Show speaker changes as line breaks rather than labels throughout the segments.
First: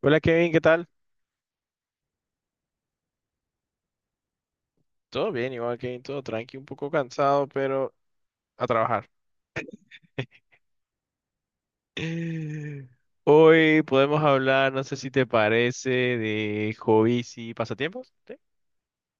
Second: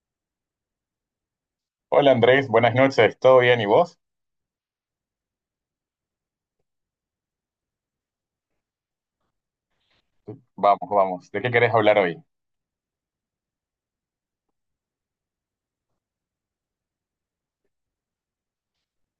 Hola Kevin, ¿qué tal?
Hola Andrés, buenas noches, ¿todo bien y vos?
Todo bien, igual Kevin, todo tranqui, un poco cansado, pero a trabajar.
Vamos, vamos, ¿de qué querés hablar hoy?
Hoy podemos hablar, no sé si te parece, de hobbies y pasatiempos. ¿Sí?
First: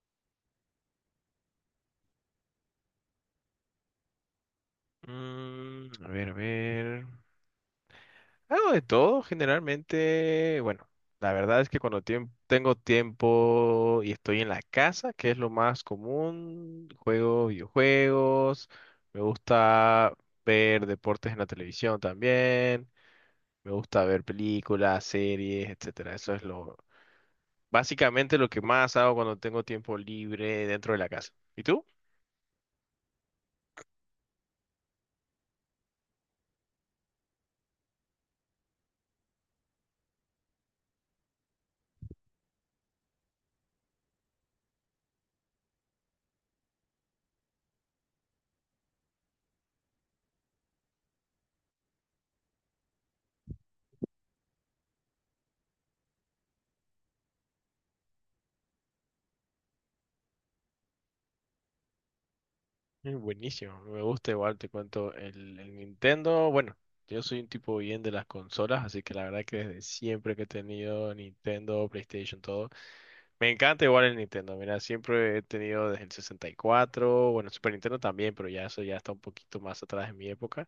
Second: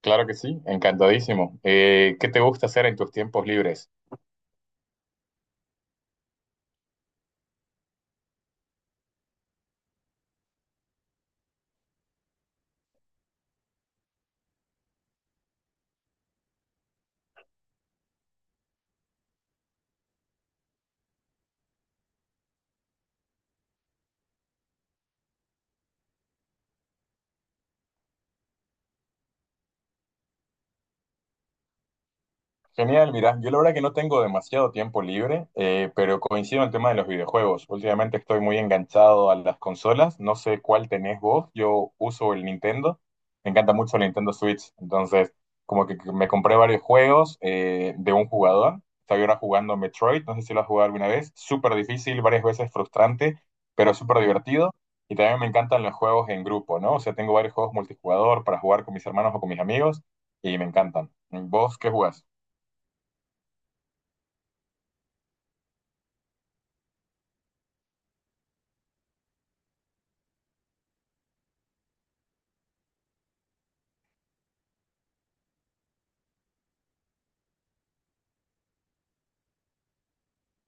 Claro que sí, encantadísimo. ¿Qué te gusta hacer en tus tiempos libres?
A ver, a ver. Algo de todo, generalmente. Bueno, la verdad es que cuando tengo tiempo y estoy en la casa, que es lo más común, juego videojuegos, me gusta ver deportes en la televisión también. Me gusta ver películas, series, etcétera. Eso es lo, básicamente lo que más hago cuando tengo tiempo libre dentro de la casa. ¿Y tú?
Genial, mira, yo la verdad que no tengo demasiado tiempo libre, pero coincido en el tema de los videojuegos. Últimamente estoy muy enganchado a las consolas, no sé cuál tenés vos, yo uso el Nintendo, me encanta mucho el Nintendo Switch, entonces como que me compré varios juegos de un jugador, estaba ahora jugando Metroid, no sé si lo has jugado alguna vez, súper difícil, varias veces frustrante, pero súper divertido, y también me encantan los juegos en grupo, ¿no? O sea, tengo varios juegos multijugador para jugar con mis hermanos o con mis amigos, y me encantan. ¿Vos qué jugás?
Buenísimo, me gusta igual, te cuento el Nintendo. Bueno, yo soy un tipo bien de las consolas, así que la verdad que desde siempre que he tenido Nintendo, PlayStation, todo, me encanta igual el Nintendo. Mira, siempre he tenido desde el 64, bueno, Super Nintendo también, pero ya eso ya está un poquito más atrás en mi época.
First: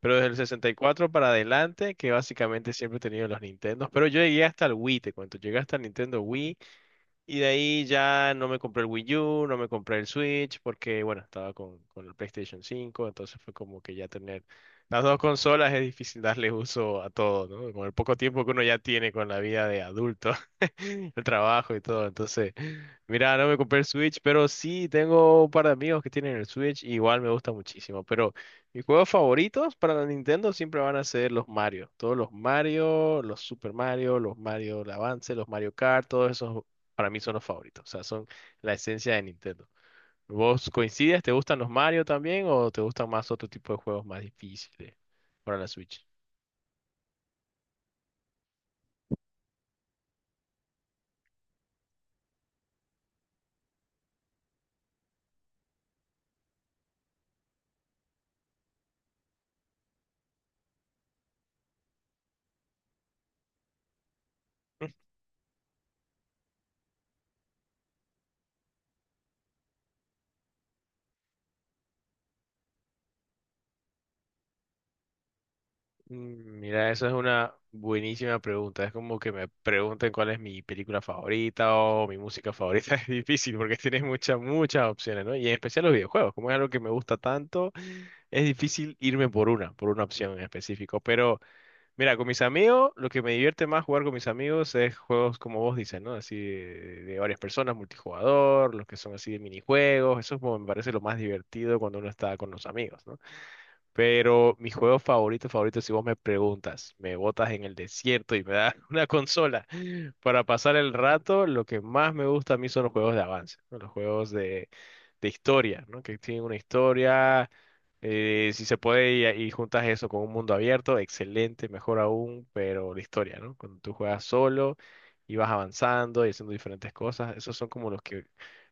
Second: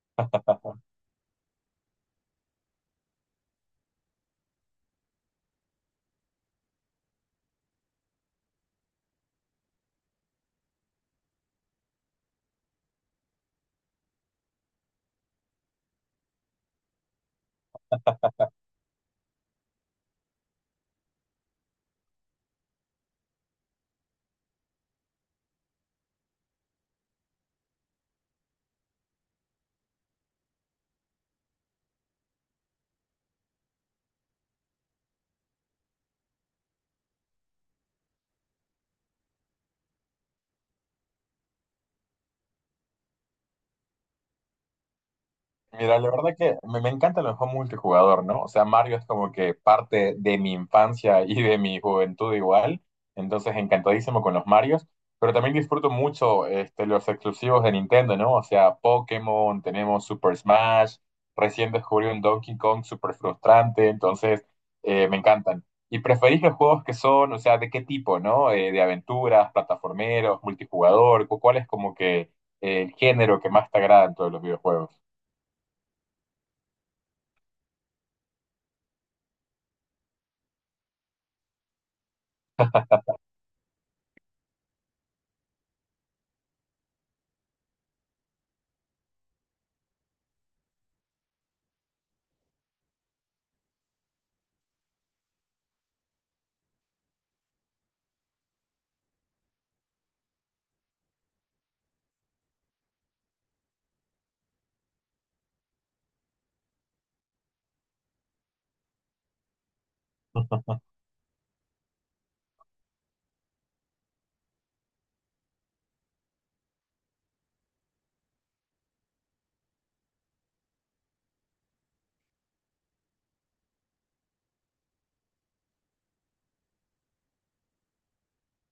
Pero desde el 64 para adelante, que básicamente siempre he tenido los Nintendos. Pero yo llegué hasta el Wii, te cuento. Llegué hasta el Nintendo Wii, y de ahí ya no me compré el Wii U, no me compré el Switch, porque bueno, estaba con el PlayStation 5, entonces fue como que ya tener las dos consolas es difícil darle uso a todo, ¿no? Con el poco tiempo que uno ya tiene con la vida de adulto, el trabajo y todo. Entonces, mira, no me compré el Switch, pero sí tengo un par de amigos que tienen el Switch, y igual me gusta muchísimo. Pero mis juegos favoritos para la Nintendo siempre van a ser los Mario. Todos los Mario, los Super Mario, los Mario Advance, los Mario Kart, todos esos para mí son los favoritos, o sea, son la esencia de Nintendo. ¿Vos coincides? ¿Te gustan los Mario también o te gustan más otro tipo de juegos más difíciles para la
Mira,
Switch?
la verdad que me encanta el juego multijugador, ¿no? O sea, Mario es como que parte de mi infancia y de mi juventud igual, entonces encantadísimo con los Marios, pero también disfruto mucho este, los exclusivos de Nintendo, ¿no? O sea, Pokémon, tenemos Super Smash, recién descubrí un Donkey Kong súper frustrante, entonces me encantan. ¿Y preferís los juegos que son, o sea, de qué tipo, ¿no? De aventuras, plataformeros, multijugador, ¿cuál es como que el género que más te agrada en todos los videojuegos?
Mira, eso es una buenísima pregunta. Es como que me pregunten cuál es mi película favorita o mi música favorita. Es difícil porque tienes muchas, muchas opciones, ¿no? Y en especial los videojuegos. Como es algo que me gusta tanto, es difícil irme por una opción en específico. Pero mira, con mis amigos, lo que me divierte más jugar con mis amigos es juegos como vos dices, ¿no? Así de varias personas, multijugador, los que son así de minijuegos. Eso es como me parece lo más divertido cuando uno está con los amigos, ¿no? Pero mi juego favorito, favorito, si vos me preguntas, me botas en el desierto y me das una consola, para pasar el rato, lo que más me gusta a mí son los juegos de avance, ¿no? Los juegos de historia, ¿no? Que tienen una historia, si se puede, y juntas eso con un mundo abierto, excelente, mejor aún, pero la historia, ¿no? Cuando tú juegas solo y vas avanzando y haciendo diferentes cosas, esos son como los que,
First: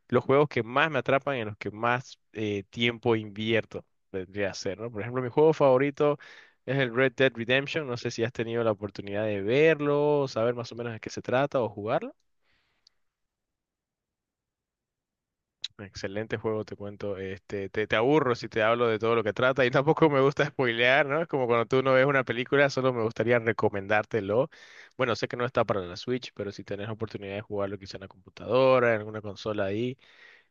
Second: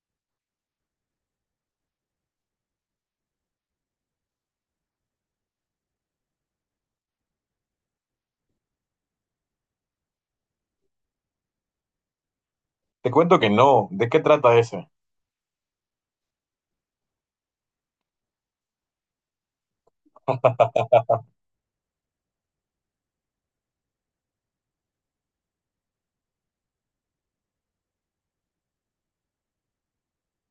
los juegos que más me atrapan y en los que más tiempo invierto, vendría a ser, ¿no? Por ejemplo, mi juego favorito es el Red Dead Redemption. No sé si has tenido la oportunidad de verlo, saber más o menos de qué se trata o jugarlo.
Te cuento que no. ¿De qué trata ese?
Excelente juego, te cuento. Este, te aburro si te hablo de todo lo que trata y tampoco me gusta spoilear, ¿no? Es como cuando tú no ves una película, solo me gustaría recomendártelo. Bueno, sé que no está para la Switch, pero si tenés oportunidad de jugarlo quizá en la computadora, en alguna consola ahí,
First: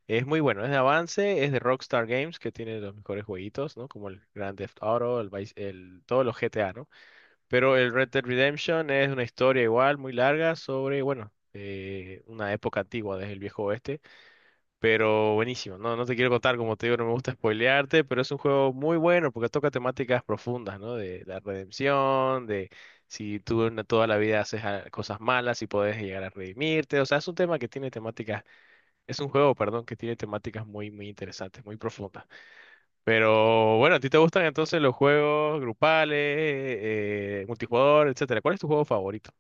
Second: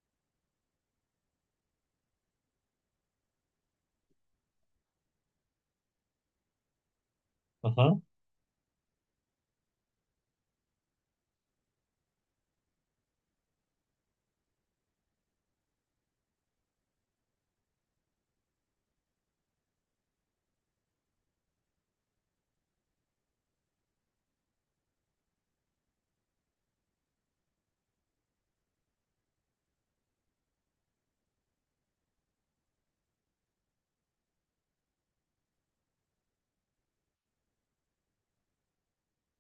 es muy bueno. Es de avance, es de Rockstar Games, que tiene los mejores jueguitos, ¿no? Como el Grand Theft Auto, todos los GTA, ¿no? Pero el
Ujú.
Red Dead Redemption es una historia igual, muy larga, sobre, bueno, una época antigua desde el viejo oeste, pero buenísimo. No, no te quiero contar, como te digo, no me gusta spoilearte, pero es un juego muy bueno porque toca temáticas profundas, ¿no? De la redempción, de si tú en toda la vida haces cosas malas y puedes llegar a redimirte. O sea, es un tema que tiene temáticas, es un juego, perdón, que tiene temáticas muy, muy interesantes, muy profundas. Pero bueno, ¿a ti te gustan entonces los juegos grupales, multijugador, etcétera? ¿Cuál es tu juego favorito?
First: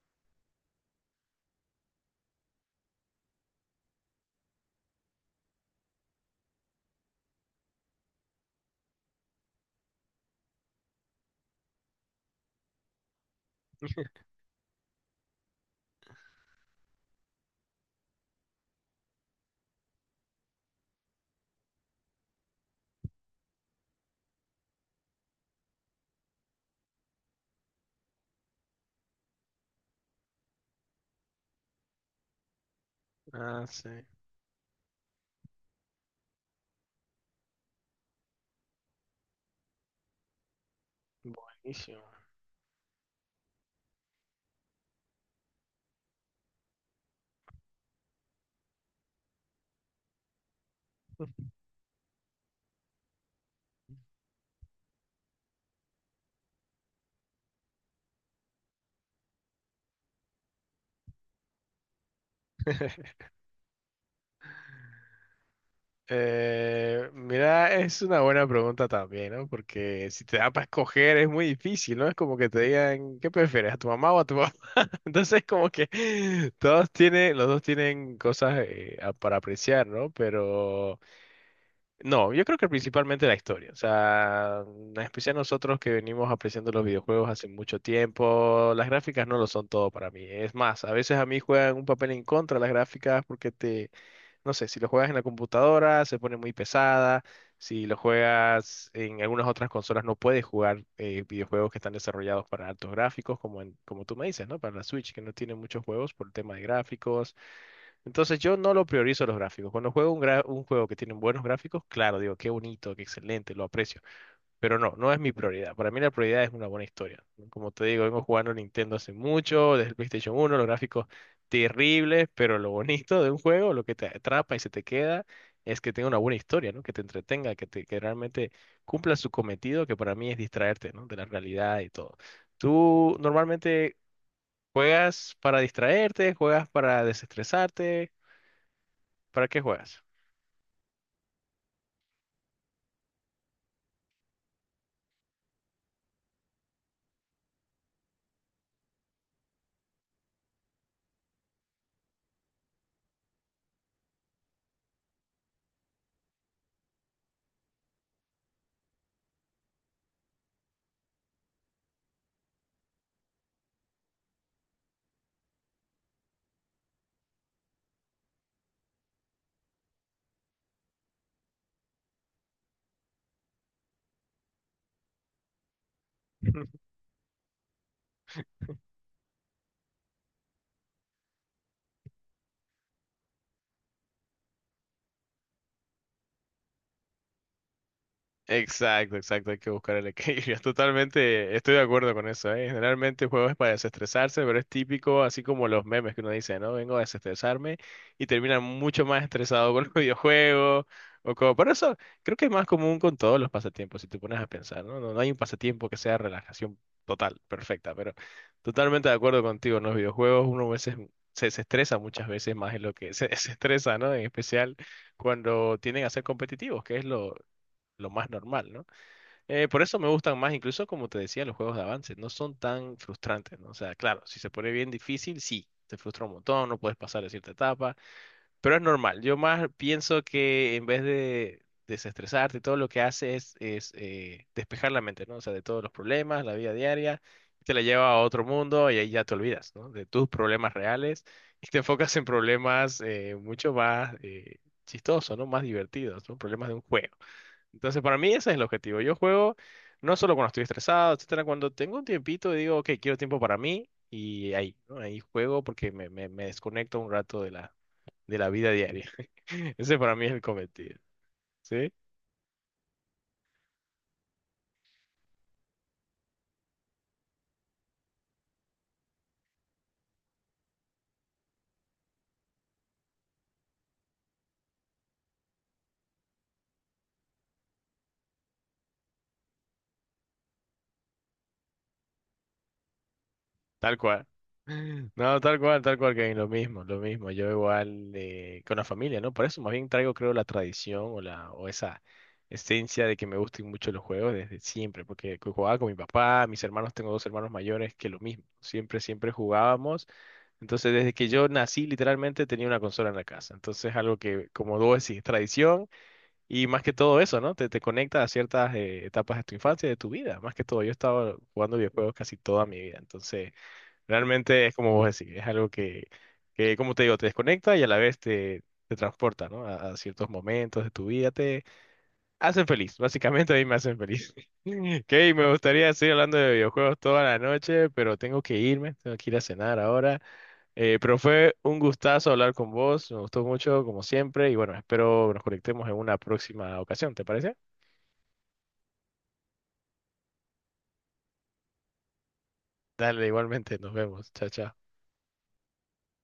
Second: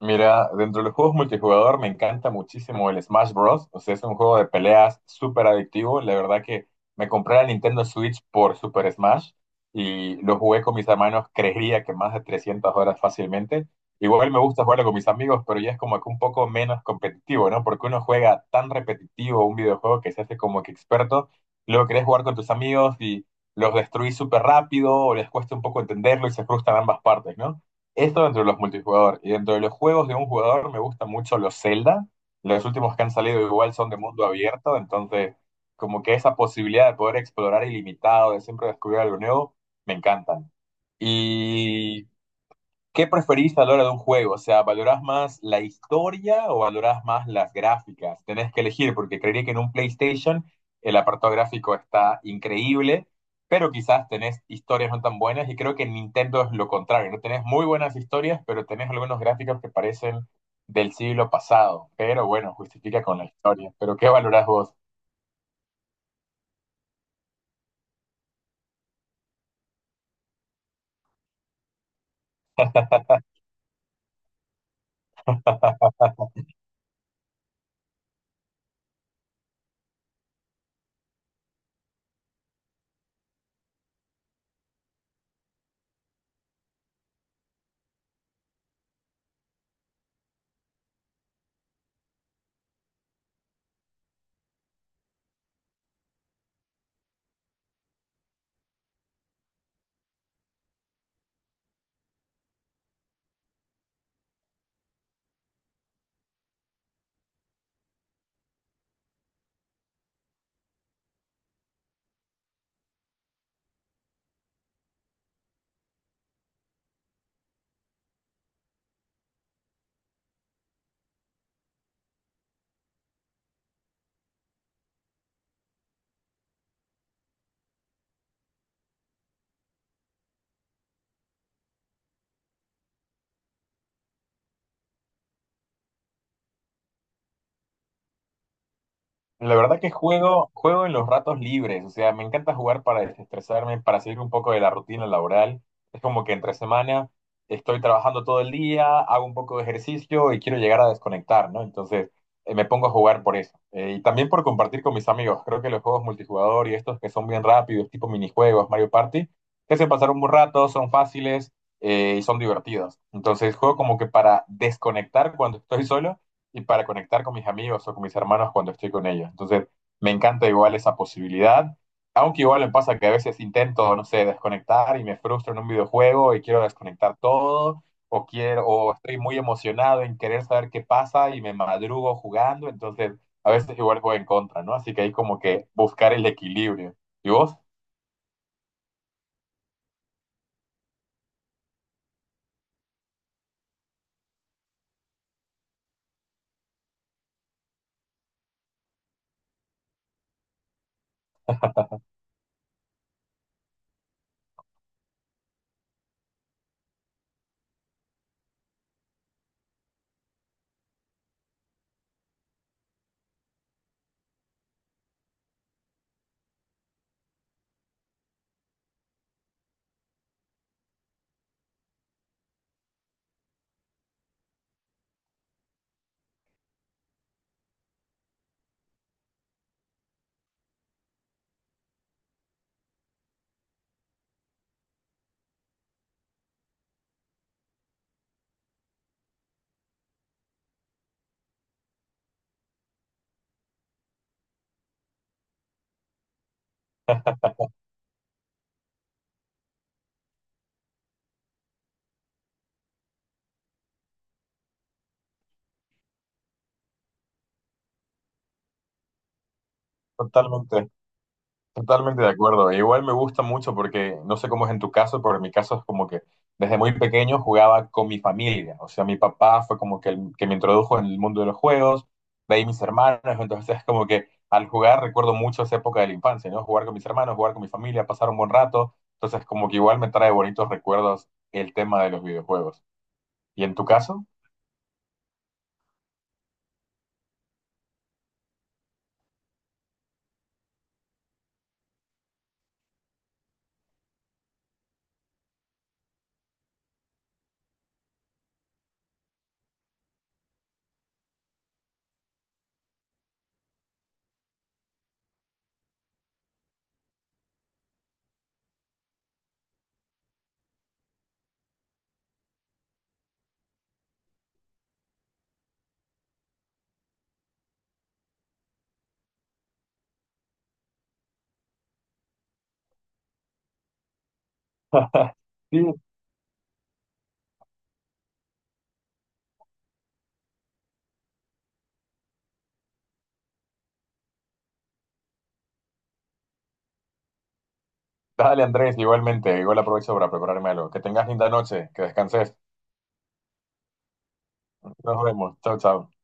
Mira, dentro de los juegos multijugador me encanta muchísimo el Smash Bros. O sea, es un juego de peleas súper adictivo. La verdad que me compré la Nintendo Switch por Super Smash y lo jugué con mis hermanos, creería que más de 300 horas fácilmente. Igual me gusta jugarlo con mis amigos, pero ya es como que un poco menos competitivo, ¿no? Porque uno juega tan repetitivo un videojuego que se hace como que experto. Luego querés jugar con tus amigos y los destruís súper rápido o les cuesta un poco entenderlo y se frustran ambas partes, ¿no? Esto dentro de los multijugador. Y dentro de los juegos de un jugador me gustan mucho los Zelda. Los últimos que han salido
Ah,
igual son
sí.
de mundo abierto, entonces como que esa posibilidad de poder explorar ilimitado, de siempre descubrir algo nuevo, me encantan.
Buenísimo.
Y ¿qué preferís a la hora de un juego? O sea, ¿valorás más la historia o valorás más las gráficas? Tenés que elegir, porque creería que en un PlayStation el apartado gráfico está increíble, pero quizás tenés historias no tan buenas, y creo que en Nintendo es lo contrario, no tenés muy buenas historias, pero tenés algunos gráficos que parecen del siglo pasado, pero bueno, justifica con la historia. ¿Pero qué valorás vos?
Mira, es una buena pregunta también, ¿no? Porque si te da para escoger es muy difícil, ¿no? Es como que te digan, ¿qué prefieres, a tu mamá o a tu papá? Entonces, como que todos tienen, los dos tienen cosas para apreciar, ¿no? Pero no, yo creo que principalmente la historia. O sea, en especial nosotros que venimos apreciando los videojuegos hace mucho tiempo, las gráficas no lo son todo para mí. Es más, a veces a mí juegan un papel en contra las gráficas porque te no sé, si lo juegas en la computadora se pone muy pesada, si lo juegas en algunas otras consolas no puedes jugar videojuegos que están desarrollados para altos gráficos, como tú me dices, ¿no? Para la Switch, que no tiene muchos juegos por el tema de gráficos. Entonces yo no lo priorizo los gráficos. Cuando juego un juego que tiene buenos gráficos, claro, digo, qué bonito, qué excelente, lo aprecio. Pero no, no es mi prioridad. Para mí la prioridad es una buena historia. Como te digo, vengo jugando Nintendo hace mucho, desde el PlayStation uno los gráficos terribles, pero lo bonito de un juego, lo que te atrapa y se te queda, es que tenga una buena historia, ¿no? Que te entretenga, que realmente cumpla su cometido, que para mí es distraerte, ¿no? De la realidad y todo. ¿Tú normalmente juegas para distraerte, juegas para desestresarte? ¿Para
La
qué
verdad que
juegas?
juego en los ratos libres, o sea, me encanta jugar para desestresarme, para salir un poco de la rutina laboral. Es como que entre semana estoy trabajando todo el día, hago un poco de ejercicio y quiero llegar a desconectar, ¿no? Entonces, me pongo a jugar por eso. Y también por compartir con mis amigos. Creo que los juegos multijugador y estos que son bien rápidos, tipo minijuegos, Mario Party, te hacen pasar un buen rato, son fáciles y son divertidos. Entonces, juego como que para desconectar cuando estoy solo y para conectar con mis amigos o con mis hermanos cuando estoy con ellos. Entonces, me encanta igual esa posibilidad, aunque igual me pasa que a veces intento, no sé, desconectar y me frustro en un videojuego y quiero desconectar todo, o quiero, o estoy muy emocionado en querer saber qué pasa y me madrugo jugando, entonces a veces igual voy en contra, ¿no? Así que hay como que buscar el equilibrio. ¿Y vos?
Exacto, exacto, hay que buscar el equilibrio. Totalmente estoy de acuerdo con eso, ¿eh? Generalmente el juego es para desestresarse, pero es típico, así como los memes que uno dice, ¿no? Vengo a desestresarme y terminan mucho más estresado con los videojuegos o como... Por eso creo que es más común con todos los pasatiempos, si te pones a pensar, ¿no? No, no hay un pasatiempo que sea relajación total, perfecta, pero totalmente de acuerdo contigo, en los videojuegos uno a veces se desestresa muchas veces más en lo que se desestresa, ¿no? En especial cuando tienden a ser competitivos, que es lo, lo más normal, ¿no? Por eso me gustan más, incluso como te decía, los juegos de avance, no son tan frustrantes, ¿no? O sea, claro, si se pone bien difícil, sí, te frustra un montón, no puedes pasar de cierta etapa, pero es normal. Yo más pienso que en vez de desestresarte, todo lo que hace es despejar la mente, ¿no? O sea, de todos los problemas, la vida diaria, te la lleva a otro mundo y ahí ya te olvidas, ¿no? De tus problemas reales y te enfocas en problemas mucho más chistosos, ¿no? Más divertidos, ¿no? Problemas de un juego. Entonces, para mí ese es el objetivo. Yo juego no solo cuando estoy estresado, etcétera, cuando tengo un tiempito y digo, ok, quiero tiempo para mí y ahí, ¿no? Ahí juego porque me desconecto un rato de de la vida diaria. Ese para mí es el
Totalmente.
cometido, ¿sí?
Totalmente de acuerdo. E igual me gusta mucho porque no sé cómo es en tu caso, pero en mi caso es como que desde muy pequeño jugaba con mi familia. O sea, mi papá fue como que el que me introdujo en el mundo de los juegos, de ahí mis hermanos. Entonces es como que al jugar recuerdo mucho esa época de la infancia, ¿no? Jugar con mis hermanos, jugar con mi familia, pasar un buen rato. Entonces como que igual me trae bonitos recuerdos el tema de los videojuegos. ¿Y en tu
Tal
caso?
cual. No, tal cual, Kevin, lo mismo, lo mismo. Yo igual con la familia, ¿no? Por eso más bien traigo, creo, la tradición o la o esa esencia de que me gusten mucho los juegos desde siempre, porque jugaba con mi papá, mis hermanos, tengo dos hermanos mayores que lo mismo. Siempre, siempre jugábamos. Entonces, desde que yo nací, literalmente tenía una consola en la casa. Entonces, algo que, como vos decís, es tradición y más que todo eso, ¿no? Te conecta a ciertas etapas de tu infancia, de tu vida. Más que todo, yo he estado jugando videojuegos casi toda mi vida. Entonces... Realmente es como vos decís, es algo que, como te digo, te desconecta y a la vez te transporta, ¿no? A ciertos momentos de tu vida, te hacen feliz, básicamente a mí me hacen feliz. Ok, me gustaría
Sí.
seguir hablando de videojuegos toda la noche, pero tengo que irme, tengo que ir a cenar ahora. Pero fue un gustazo hablar con vos, me gustó mucho, como siempre, y bueno, espero nos conectemos en una próxima ocasión, ¿te parece?
Dale, Andrés, igualmente. Igual aprovecho para prepararme algo. Que tengas linda noche, que descanses.
Dale, igualmente, nos vemos, chao, chao.
Nos vemos. Chao, chao.